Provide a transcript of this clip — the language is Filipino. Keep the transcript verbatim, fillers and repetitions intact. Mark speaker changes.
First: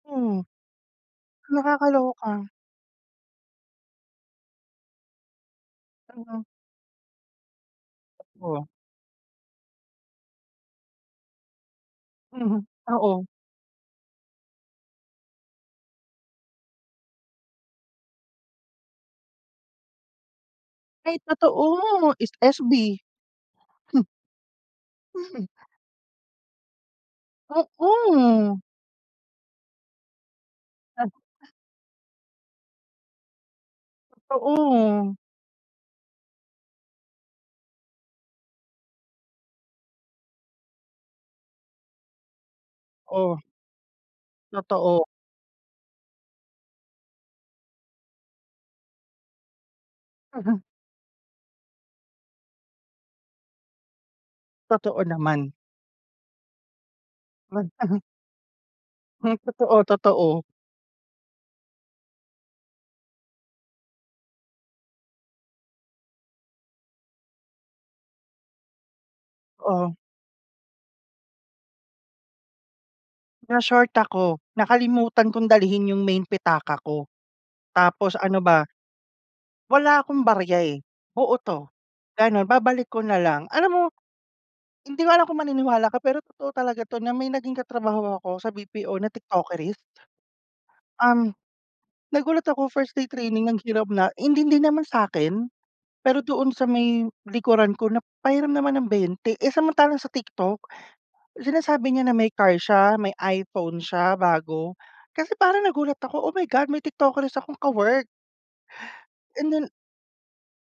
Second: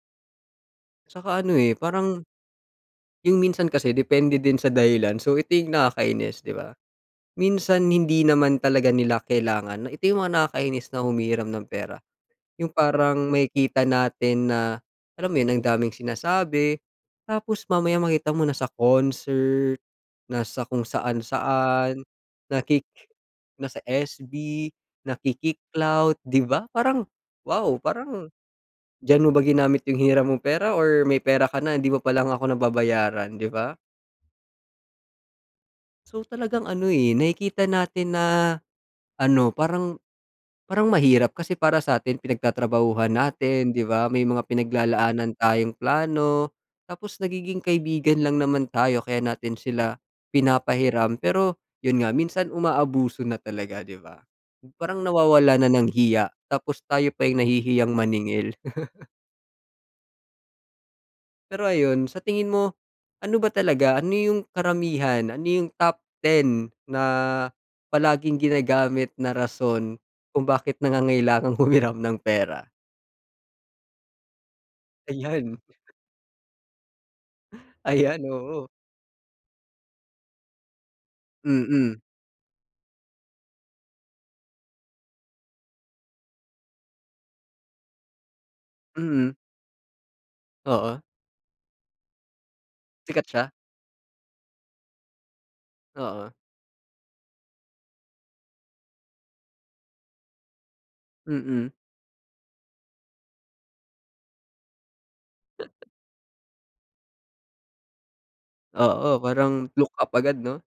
Speaker 1: Oo.
Speaker 2: Tsaka ano, eh, parang,
Speaker 1: Nakakaloka.
Speaker 2: yung minsan kasi depende din sa dahilan. So, ito yung nakakainis,
Speaker 1: Ano.
Speaker 2: 'di ba? Minsan hindi naman
Speaker 1: Oh.
Speaker 2: talaga nila kailangan na ito yung mga nakakainis na humihiram ng pera.
Speaker 1: Mhm,
Speaker 2: Yung
Speaker 1: oo.
Speaker 2: parang makikita natin na alam mo 'yon, ang daming sinasabi. Tapos mamaya makita mo nasa concert, nasa kung
Speaker 1: Ay,
Speaker 2: saan-saan
Speaker 1: totoo, S S-B.
Speaker 2: naki nasa
Speaker 1: Hmm.
Speaker 2: S-B,
Speaker 1: Mhm.
Speaker 2: nakiki-clout, 'di ba? Parang wow, parang
Speaker 1: Oo.
Speaker 2: diyan mo ba ginamit yung hiniram mong pera or
Speaker 1: Ta
Speaker 2: may pera ka na hindi mo pa lang ako nababayaran, 'di ba?
Speaker 1: Totoo.
Speaker 2: So, talagang ano, eh, nakikita natin na ano parang parang mahirap, kasi para sa'tin pinagtatrabahuhan
Speaker 1: Oh.
Speaker 2: natin, 'di ba? May mga
Speaker 1: Totoo.
Speaker 2: pinaglalaanan tayong plano, tapos nagiging kaibigan lang naman tayo kaya natin sila
Speaker 1: Mhm.
Speaker 2: pinapahiram. Pero yun nga minsan, umaabuso na talaga, 'di ba? Parang
Speaker 1: Totoo, naman.
Speaker 2: nawawala na ng hiya, tapos tayo pa yung
Speaker 1: Mad uh
Speaker 2: nahihiyang
Speaker 1: huh.
Speaker 2: maningil.
Speaker 1: Hmm, totoo, totoo.
Speaker 2: Pero ayon, sa tingin mo, ano ba talaga, ano yung karamihan, ano yung top ten na palaging ginagamit na
Speaker 1: Oh.
Speaker 2: rason kung bakit nangangailangang humiram ng pera?
Speaker 1: "Na-short ako. Nakalimutan kong
Speaker 2: Ayan.
Speaker 1: dalhin yung main pitaka ko." Tapos
Speaker 2: Ayan,
Speaker 1: ano ba?
Speaker 2: oo.
Speaker 1: "Wala akong barya, eh. Buo 'to,"
Speaker 2: Mm.
Speaker 1: ganun. "Babalik ko na lang." Alam mo, hindi ko alam kung maniniwala ka pero totoo talaga 'to na may naging katrabaho ako sa B-P-O na
Speaker 2: Mm.
Speaker 1: TikTokerist.
Speaker 2: Oo.
Speaker 1: Um, nagulat ako, first day
Speaker 2: Sikat
Speaker 1: training
Speaker 2: siya?
Speaker 1: nanghiram na. Hindi, hindi naman sa'kin, pero
Speaker 2: Oo.
Speaker 1: doon sa may likuran ko nap pahiram naman ng bente. Eh, samantalang sa TikTok,
Speaker 2: Mm.
Speaker 1: sinasabi niya na may car siya, may iPhone siya bago. Kasi parang nagulat ako. Oh my God, may TikTokerist akong ka-work.
Speaker 2: Oo,
Speaker 1: And
Speaker 2: parang
Speaker 1: then
Speaker 2: look up agad, 'no?